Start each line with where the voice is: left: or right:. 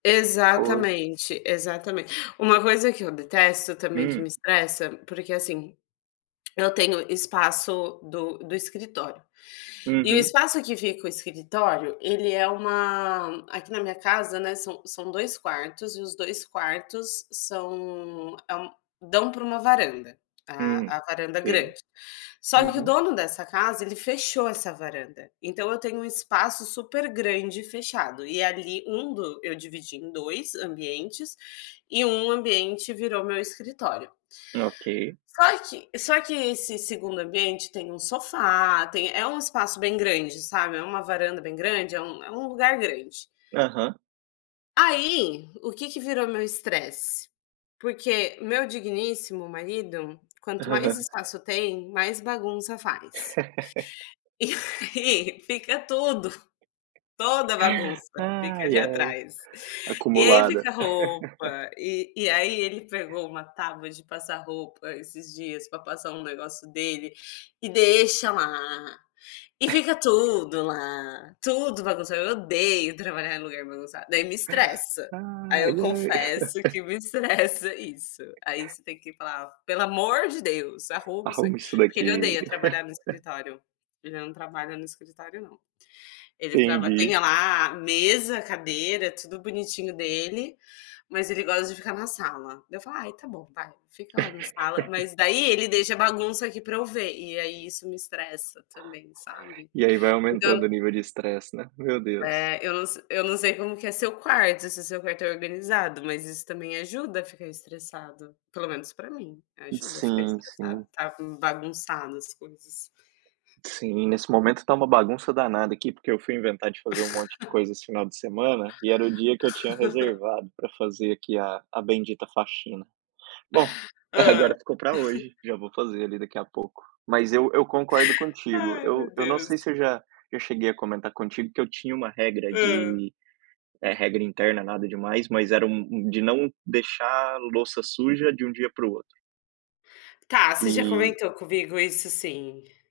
right: Pois.
left: Exatamente, exatamente, uma coisa que eu detesto também, que me
right: Hum.
left: estressa, porque assim, eu tenho espaço do do escritório, e o
right: Uhum.
left: espaço que fica o escritório, ele é uma aqui na minha casa, né, são são 2 quartos e os 2 quartos são é um dão pra uma varanda, a
right: Hum,
left: a varanda grande,
right: sim,
left: só que o
right: uhum
left: dono dessa casa ele fechou essa varanda, então eu tenho um espaço supergrande fechado e ali um do eu dividi em 2 ambientes e 1 ambiente virou meu escritório
right: Ok.
left: só que só que esse 2ª ambiente tem um sofá, tem é um espaço bem grande, sabe, é uma varanda bem grande, é um é um lugar grande
right: Aham.
left: aí, o que que virou meu estresse, porque meu digníssimo marido, quanto mais espaço tem, mais bagunça faz e aí fica tudo toda a bagunça fica ali
right: Ai, ai,
left: atrás, e aí
right: acumulada.
left: fica roupa, e e aí ele pegou uma tábua de passar roupa esses dias pra passar um negócio dele e deixa lá, e fica tudo lá, tudo bagunçado, eu odeio trabalhar em lugar bagunçado, daí me estressa, aí
right: Ai,
left: eu
right: ai.
left: confesso que me estressa isso, aí você tem que falar: "Pelo amor de Deus, arruma isso aqui",
right: Arruma isso
left: porque ele
right: daqui.
left: odeia trabalhar no escritório, ele não trabalha no escritório, não, ele traba tem
right: Entendi.
left: lá a mesa, a cadeira, tudo bonitinho dele, mas ele gosta de ficar na sala, daí eu falo, ai, tá bom, vai, fica lá na sala, mas daí ele deixa a bagunça aqui pra eu ver, e aí isso me estressa também, sabe,
right: E aí vai
left: então
right: aumentando o nível de estresse, né, meu Deus.
left: é, eu não se eu não sei como que é seu quarto, se seu quarto é organizado, mas isso também ajuda a ficar estressado, pelo menos pra mim, ajuda a ficar
right: Sim,
left: estressado,
right: sim.
left: está com bagunçado as coisas.
right: Sim, nesse momento está uma bagunça danada aqui, porque eu fui inventar de fazer um monte de coisa esse final de semana, e era o dia que eu tinha reservado pra fazer aqui a a bendita faxina, bom,
left: Hã.
right: agora ficou pra hoje, já vou fazer ali daqui a pouco, mas eu eu concordo contigo,
left: Ai,
right: eu
left: meu
right: eu não
left: Deus!
right: sei se eu já eu cheguei a comentar contigo que eu tinha uma regra
left: Hã.
right: de, eh, regra interna, nada demais, mas era um um de não deixar louça suja de um dia pro outro.
left: Tá, você já
right: E
left: comentou comigo isso sim.